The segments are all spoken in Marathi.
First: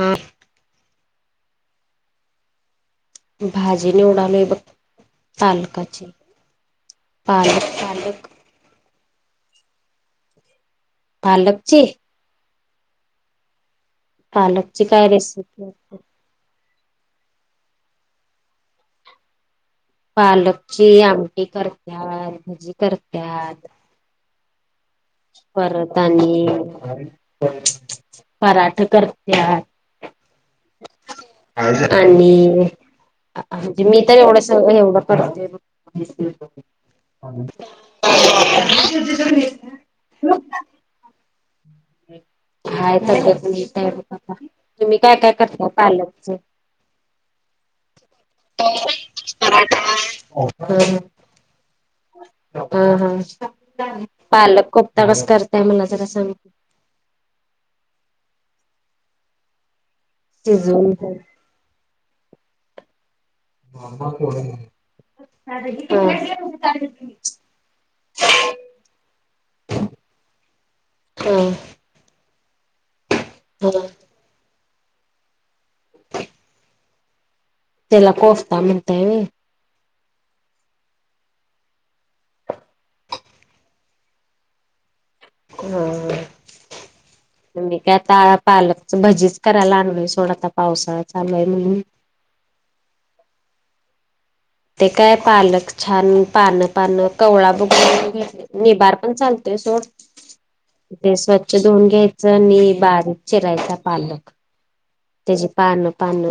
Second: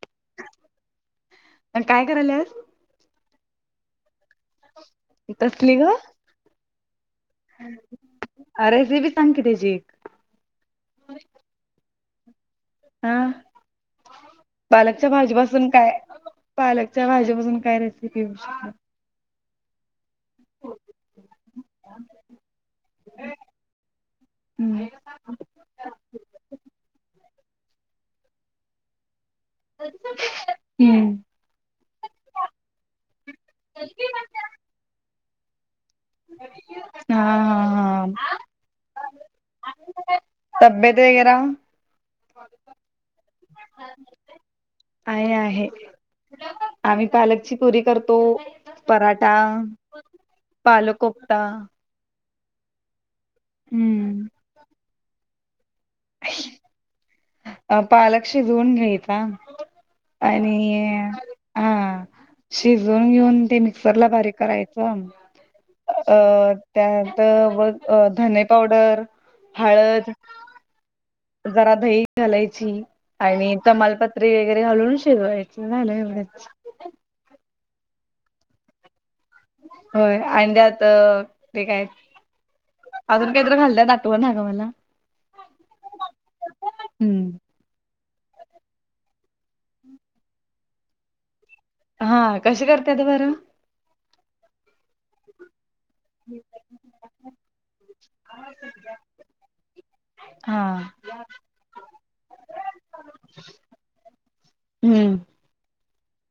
हा काय करायला आज? भाजी निवडालोय बघ, तसली ग पालकाची पालक पालक. अरे ही बी सांग की कितीची? पालकचे हा पालकची काय पालकच्या रेसिपी भाजीपासून होती? काय पालकच्या भाज्यापासून काय रेसिपी येऊ शकत? पालकची आमटी करत्यात भजी करत्यात हम्म परत आणि पराठे करत्यात हम्म आणि मी तर एवढंच च बाई एवढं पण झालंय बघ हा हा हा [unintelligible] तब्येत वगैरा हाय [unintelligible] तुम्ही काय आहे काय आहे करताय पालकच आम्ही पालकची पुरी करतो पराठा, हा पालकोफ्ता हा हा पालक कोप्ता कस करताय मला जरा सांग? अ पालक शिजवुन घ्यायचा. आणि शिजवून हा शिजून घेऊन ते मिक्सर ला बारीक करायचं हं अ त्यात बघ धने पावडर हळद जरा दही घालायची आणि तमालपत्रीे वगैरे घालून शिजवायची. झालं ना एवढच तेला कोसता म्हंतये होय आणि त्यात ते काय? अजून काहीतरी खाल्लेलं आठवत आहे नव ना हो.. हम्म मी काय आता पालकच भजीच करायला आणलोय सोड आता पावसाळा चालू आहे म्हणून. हा कशी करतेयता बरं ते काय पालक छान पानं पानं कवळा बघ निबार पण चालतोय सोड. हा ते स्वच्छ धुऊन घ्यायचं आणि बारीक चिरायचा पालक हम्म त्याची पान पान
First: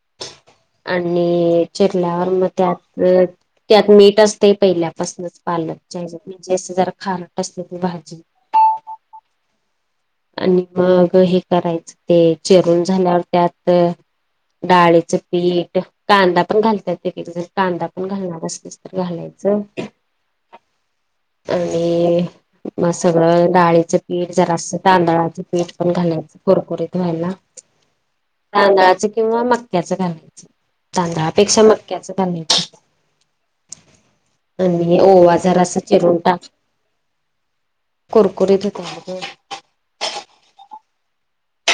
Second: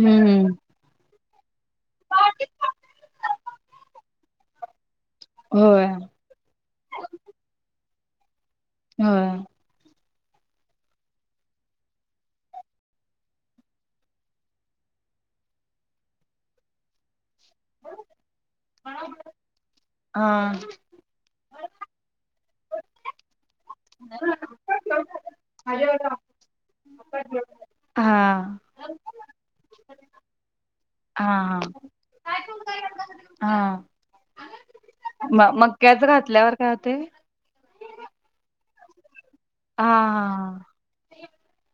हम्म हम् आणि चिरल्यावर मग त्यात त्यात मीठ असते पहिला तसलच होय पालक म्हणजे अस जरा खारट असते ती भाजी होय. आणि मग हे करायचं ते चिरून झाल्यावर त्यात डाळीचं पीठ कांदा पण घालतात एक एक जण कांदा पण घालणार असलीस तर घालायचं हा आणि म सगळं डाळीचं पीठ जरा अस तांदळाचे पीठ पण घालायचं कुरकुरीत व्हायला हा तांदळाच किंवा मक्क्याचं घालायचं. हा हा तांदळापेक्षा मक्याचं घालायचं. हा आणि ओवा म जरा अस मक्याच चिरून टाक घातल्यावर काय होतंय कुरकुरीत होेत हा हा हां..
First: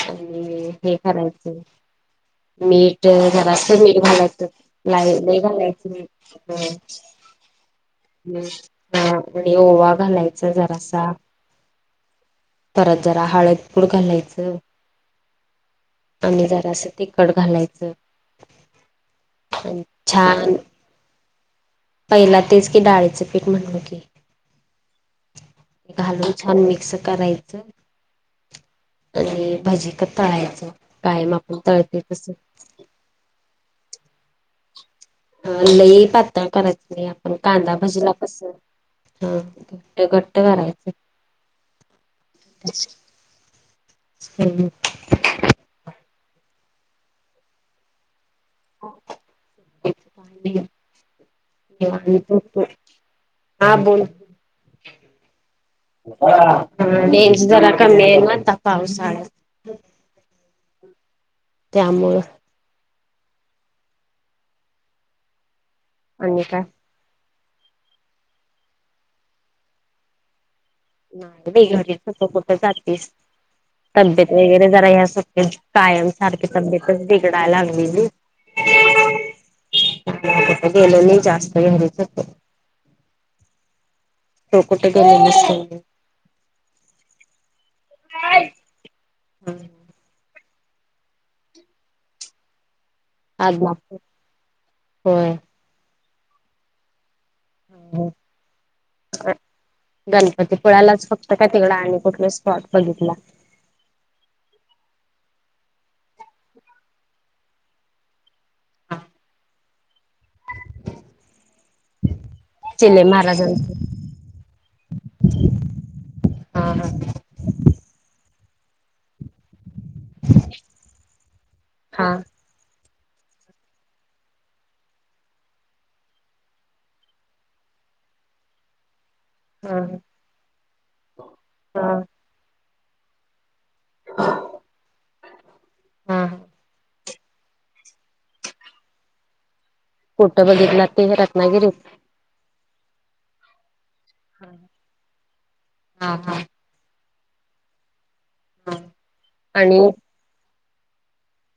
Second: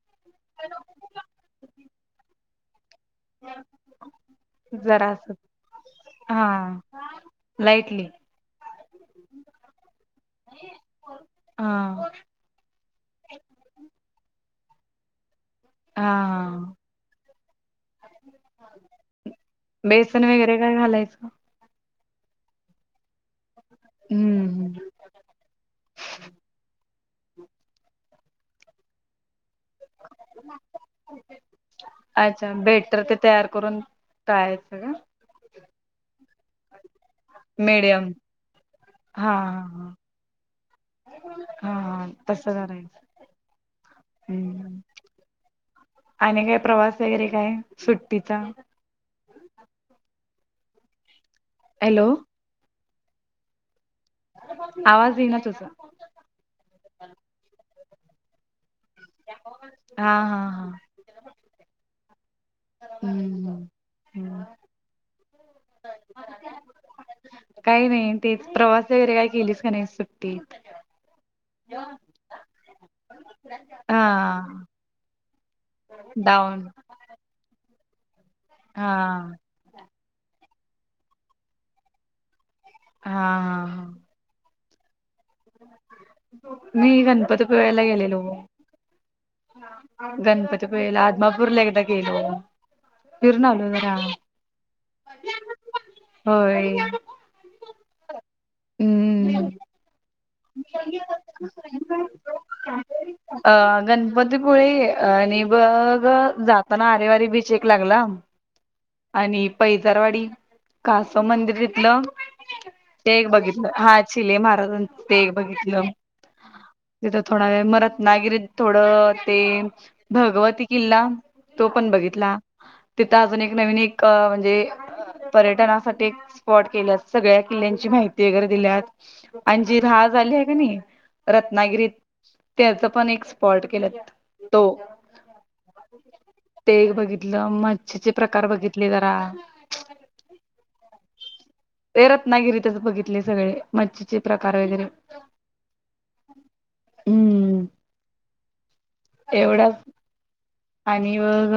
आणि हे घालायचं मीठ जरा असं मीठ घालायच जरासं लई घालायच हा नाही लाईटली हा आणि ओवा घालायचा जरासा हां परत जरा हळद पूड घालायचं आणि् जरा हा असं तिखट घालायचं. आणि बेसन छान वगैरे काय घालायचं? पहिला तेच क की डाळीच म्हणल की हम्म घालून छान मिक्स करायचं आणि भजी क तळायचं कायम आपण तळतोय कसं अच्छा बेटर ते तयार करून तळायचं का? अ लई पातळ करायच नाही आपण कांदा मीडियम. भजीला कसं हा घट्ट घट्ट करायच हा हा तसं करायचं हम् हम्म. आणि काय प्रवास वगैरे काय सुट्टीचा? हॅलो [unintelligible] हा बोल आवाज येई ना तुझ रेंज जरा कमी आहे ना पावसाळ्यात हा हा हा.. त्यामुळं हम्म हम् हम्म आणि काय काही नाही ते प्रवास वगैरे काय केलीच का नाही सुट्टीत नाही बाई घरी कुठ जातीस तब्येत हा. वगैरे जरा ह स कायम सारखी डाऊन तब्येतच बिघडायला लागलेली हा.. कुठं गेलो नाही जास्त घरीच होतो. हा हा हा.. तु कुठं गेलेलीस तेवढं. मी गणपतीपुळेयाला गेलेलो बघ नाही गणपतीपुळे ला आदमापूरला एकदा गेलो. फिरून आलो जरा आदमापूर होय होय हम्म गण ग ते पुळयालाच फक्त काय तिकड आणि कुठले स्पॉट बघितला. अ गणपतीपुळे आणि बघ जाताना आरे वारे बीच एक लागला आणि पैजारवाडी. कासव मंदिर तिथलं चिले ते एक बघितलं महाराजांचं हा चिले महाराजांच ते एक बघितलं हा तिथं थोडा वेळ मरत नागिरीत थोडं तेन. भगवती किल्ला तो पण हा बघितला तिथं अजून एक नवीन एक म्हणजे पर्यटनासाठी स्पॉट केल्यात, सगळ्या किल्ल्यांची माहिती वगैरे दिल्यात. आणि जी हा राहा झाली आहे का नाही रत्नागिरीत हा त्याचं पण एक पॉल्ट केल्यात तो हा ते एक बघित लं मच्छीचे प्रकार बघितले जरा कोटं बघितला ते रत्नागिरीत? ते रत्नागिरीतच बघितले सगळे मच्छीचे प्रकार वगैरे. हा हा हम्म. हा. एवढा आणि आणि मग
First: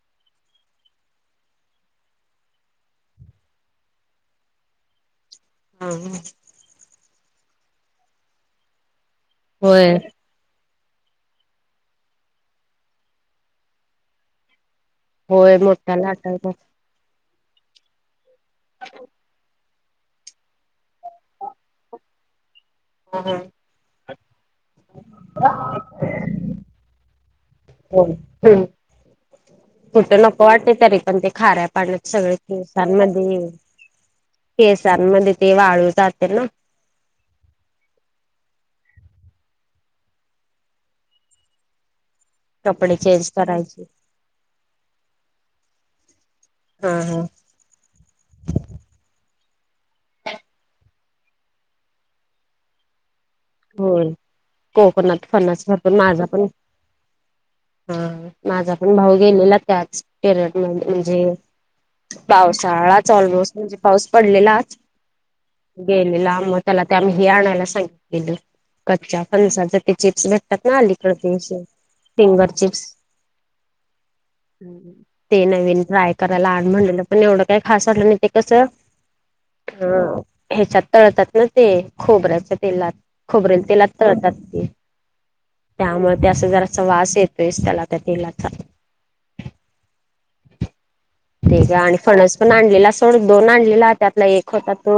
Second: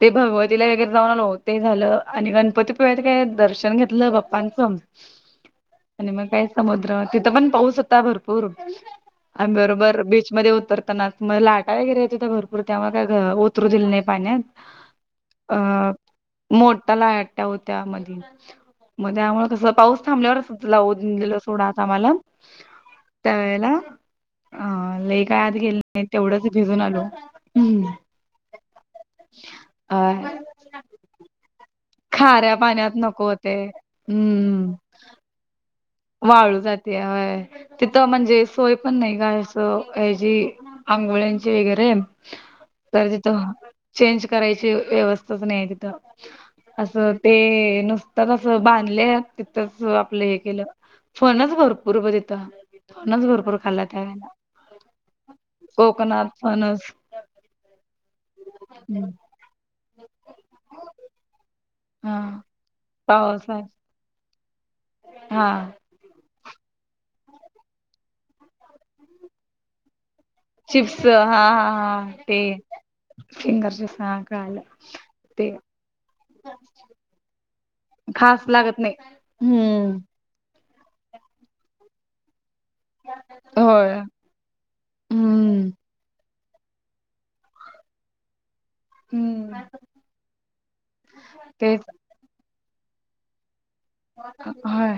ते भगवतीला वगैरे जाऊन आलो. ते झालं आणि गणपतीपुळ्यात काय दर्शन घेतलं बाप्पांचं. [inaudible] आणि मग काय समुद्र तिथं, पण पाऊस होता. भरपूर आणि होय बरोबर बीच, मध्ये उतरताना लाटा वगैरे येत होते, भरपूर त्यामुळं काय उतरू दिली नाही पाण्यात. अ होय मोठ्या लाटायचा मोटा लाट्या होत्या मधी मग त्यामुळे कस पाऊस थांबल्यावरच लावून दिलं सोड आत आम्हाला त्या वेळेला. हा लई काय आत गेले नाही तेवढंच भिजून आलो हम. होय कुठं नको वाटते तरी पण ते खाऱ्या पाण्यात. सगळे खाऱ्या पाण्यात नको केसांमध्ये होते हम्म केसांमध्ये ते वाळू जाते ना वाळू जातेया होय. तिथं म्हणजे सोय पण नाही का अस ह्याची आंघोळ्यांची वगैरे. कपडे तर चेंज तिथं करायचे चेंज करायची, व्यवस्थाच नाही ये तिथं. हा असं हा ते नुसतच असं बांधले, तिथंच आपलं हे केलं. फणस भरपूर बघ तिथं फणस भरपूर खाल्ला होय, त्यावेळेला कोकणात फणस, भरपूर माझा कोकणात पण. फणस हा माझा पण भाऊ गेलेला त्याच पिरियड मधे म्हणजे हा पावसाळाच ऑलमोस्ट पावसात म्हणजे पाऊस पडलेलाच हा. गेलेलं आमू त्याला ते हे आणायला सांगितलेल, कच्च्या फणसाचे ते चिप्स भेटत. त्यातन चिप्स हा अलीकडचे फिंगर चिप्स फिंगरचे सां काय. ते नवीन ट्राय करायला आण, म्हणलेलं पण एवढं. काय खास वाटलं नाही, ते खास कस लागत नाही. ह. हम्म हेच्यात तळतात ना, ते खोबऱ्याच्या तेलात. खोबरेल तेलात होय तळतात ते, हम्म त्यामुळे ते असं जराचा वास येतोयस, त्याला त्या तेलाचा. हम्म. ते ज्या तेच आणि फणस पण आणलेला सोड दोन आणलेला त्यातला एक होता तो होय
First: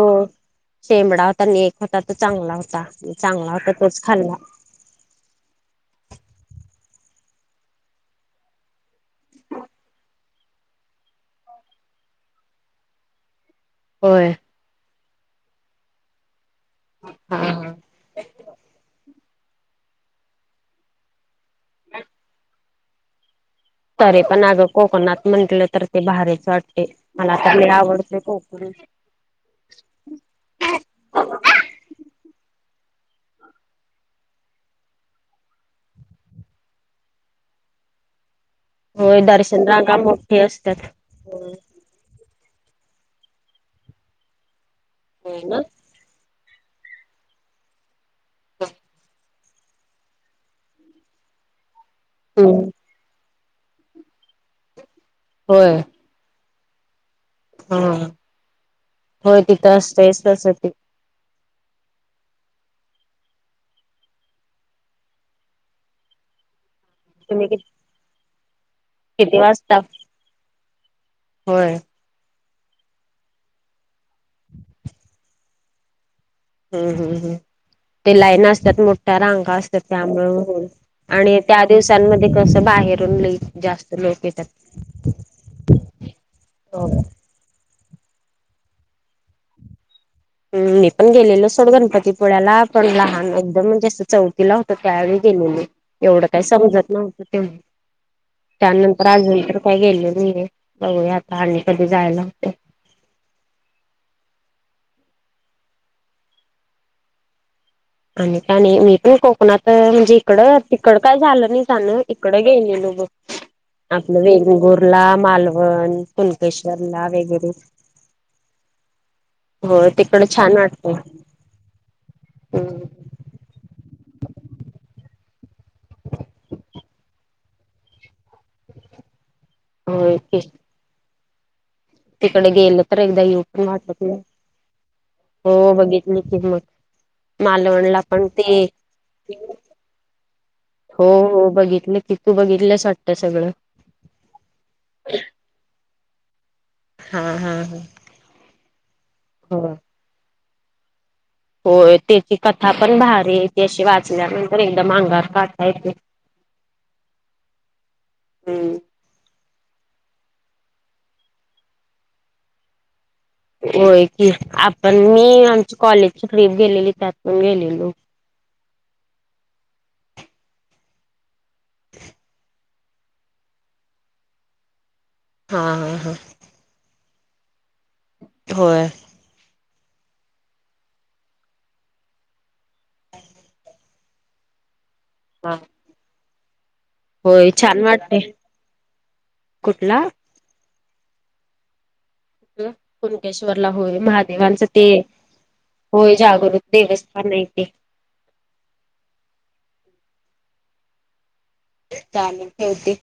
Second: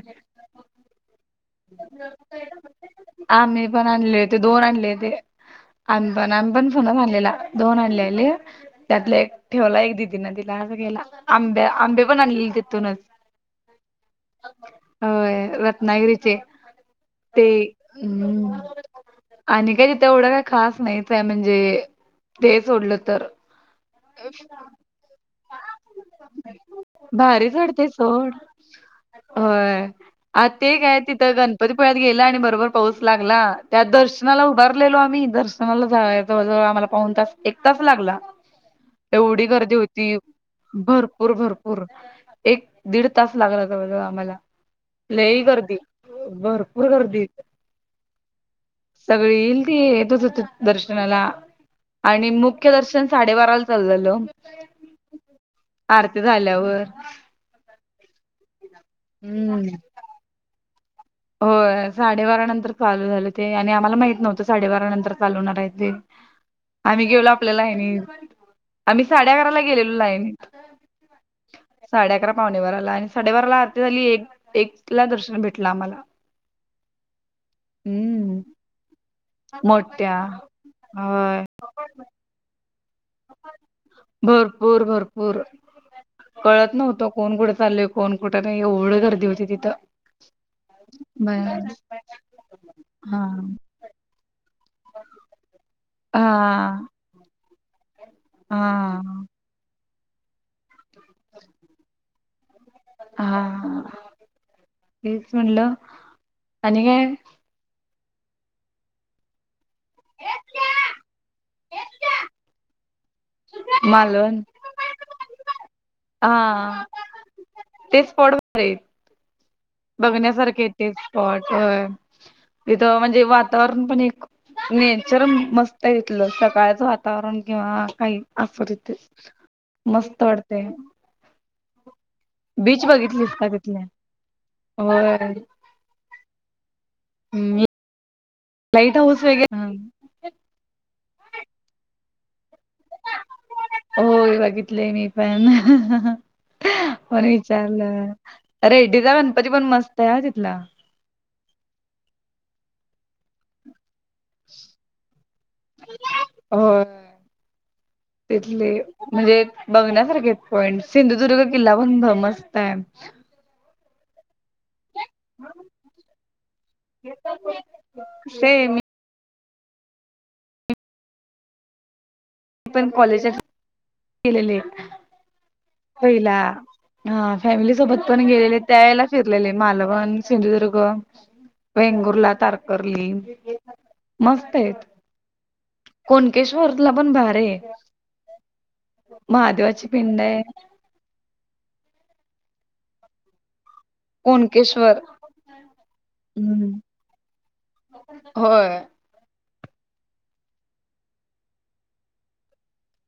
शेमडा होता आणि एक होता तो चांगला होता चांगला आम्ही होता पण तोच आणले खाल्ला. होते दोन आणले [unintelligible] दोन आडलेले. त्यातलं एक ठेवला एक दिदीना दिला असं केलं आंब्या आंबे पण आणले तिथूनच [inaudible] होय. होय रत्नागिरीचे. ते हा आणि का त तेवढं काय खास नाहीचय म्हणजे ते सोडलं तर त पण अग कोकणात म्हटलं तर ते भारीच वाटते मला भारीच तर म वाटतंय आवडते सोड कोकण होय. आ ते काय तिथं गणपतीपुळ्यात गेला आणि, बरोबर पाऊस लागला. त्यात दर्शनाला उभारलेलो आम्ही दर्श जवळ जवळ आम्हाला पाऊन तास एक तास लागला होय एवढी दर्शन गर्दी रांगा होती मोठी असतात भरपूर भरप होय होर एक दीड तास लागला तर आम्हाला लई ना गर्दी भरपूर गर्दी होती. [unintelligible] सगळी येईल ती येतच होते दर्शनाला आणि हम्म मुख्य दर्शन साडेबाराला चाललेलो. होय आरती झाल्यावर हा हा, होय देत असतयच तसं ते. हो साडेबारा नंतर चालू झालं ते आणि आम्हाला माहित नव्हतं साडेबारा नंतर चालू होणार आहे ते आम्ही गेलो तुम्ही कि आपल्याला आहे आणि आम्ही साडे किती अकराला वाजता गेलेलो लाईन होय साडे अकरा पावणे वारला आणि साडेबाराला आरती झाली एक एक ला दर्शन भेटलं आम्हाला. हम्म हम्म हम्म ते हम्म लाईन असतात मोठ्या रांगा असतात मोठ्या त्यामुळे हो अ, आणि त्या दिवसांमध्ये कसं बाहेर भरपूर भरपूर कळत नव्हतं कोण कुठे चाललय. कोन कुठं नाही एवढं गर्दी होती तिथं हम मी पण ब गेलेलो सोड गणपतीपुळ्याला पण हा लहान एकदम म्हणजे अस चौ तिला होत त्यावेळी गेलेले एवढं काही हा समजत नव्हतं तेव हा त्यानंतर अजून तर काय गेले नाहीये बघूया आता आणि कधी जायला होते हा हेच म्हणलं आणि काय? आणि त्याने मी पण कोकणात म्हणजे इकड तिकड काय झालं नाही जाण इकडं गेली न बघ. आपलं मालवण वेंगुर्ला मालवण हा कुणकेश्वरला वगैरे तेच स्पॉट भारी आहेत. होय तिकड छान बघण्यासारखे ते वाटतय स्पॉट हम्म तिथं म्हणजे वातावरण पण एक नेचर मस्त तथलं सकाळचं वातावरण किंवा काही असं तिथे होय मस्त की वाटतंय. तिकडे गेलं तर एकदा बघितलीस येऊ का पण वाट तिथल्या नाही होय हो बघित कि मग मालवणला पण ते लाईट हाऊस वगैरे ना हो हो बघितलं तिथू बघितलंस वाटतं सगळं? होय बघितलंय मी पण हा पण हा हा विचारलं रेड्डीचा गणपती पण हो मस्त आहे ह तिथला. होय त्याची कथा पण भारीयेत. अशी वाचल्यानंतर एकदम अंगार काता येत होय. तिथली हम्म म्हणजे बघण्यासारखे पॉईंट सिंधुदुर्ग किल्ला पण भमस्त आहे. होय की आपण मी आमची कॉलेजची ट्रीप गेलेली त्यातून गेलेलो शय मी पण कॉलेजात गेलेले, हा हा हा पहिला हा फॅमिली सोबत पण गेलेले त्या होय याळेला फिरलेले मालवण सिंधुदुर्ग वेंगुर्ला तारकरली मस्त आहेत हा कोणकेश्वरला पण भारी होय आहे छान वाटते महादेवाची कुठला पिंड आहे. कुणकेश्वरला होय. महादेवांचं ते कोणकेश्वर होय जागरूक हम्म देवस्थान आहे ते. होय. चालेल ठेवते.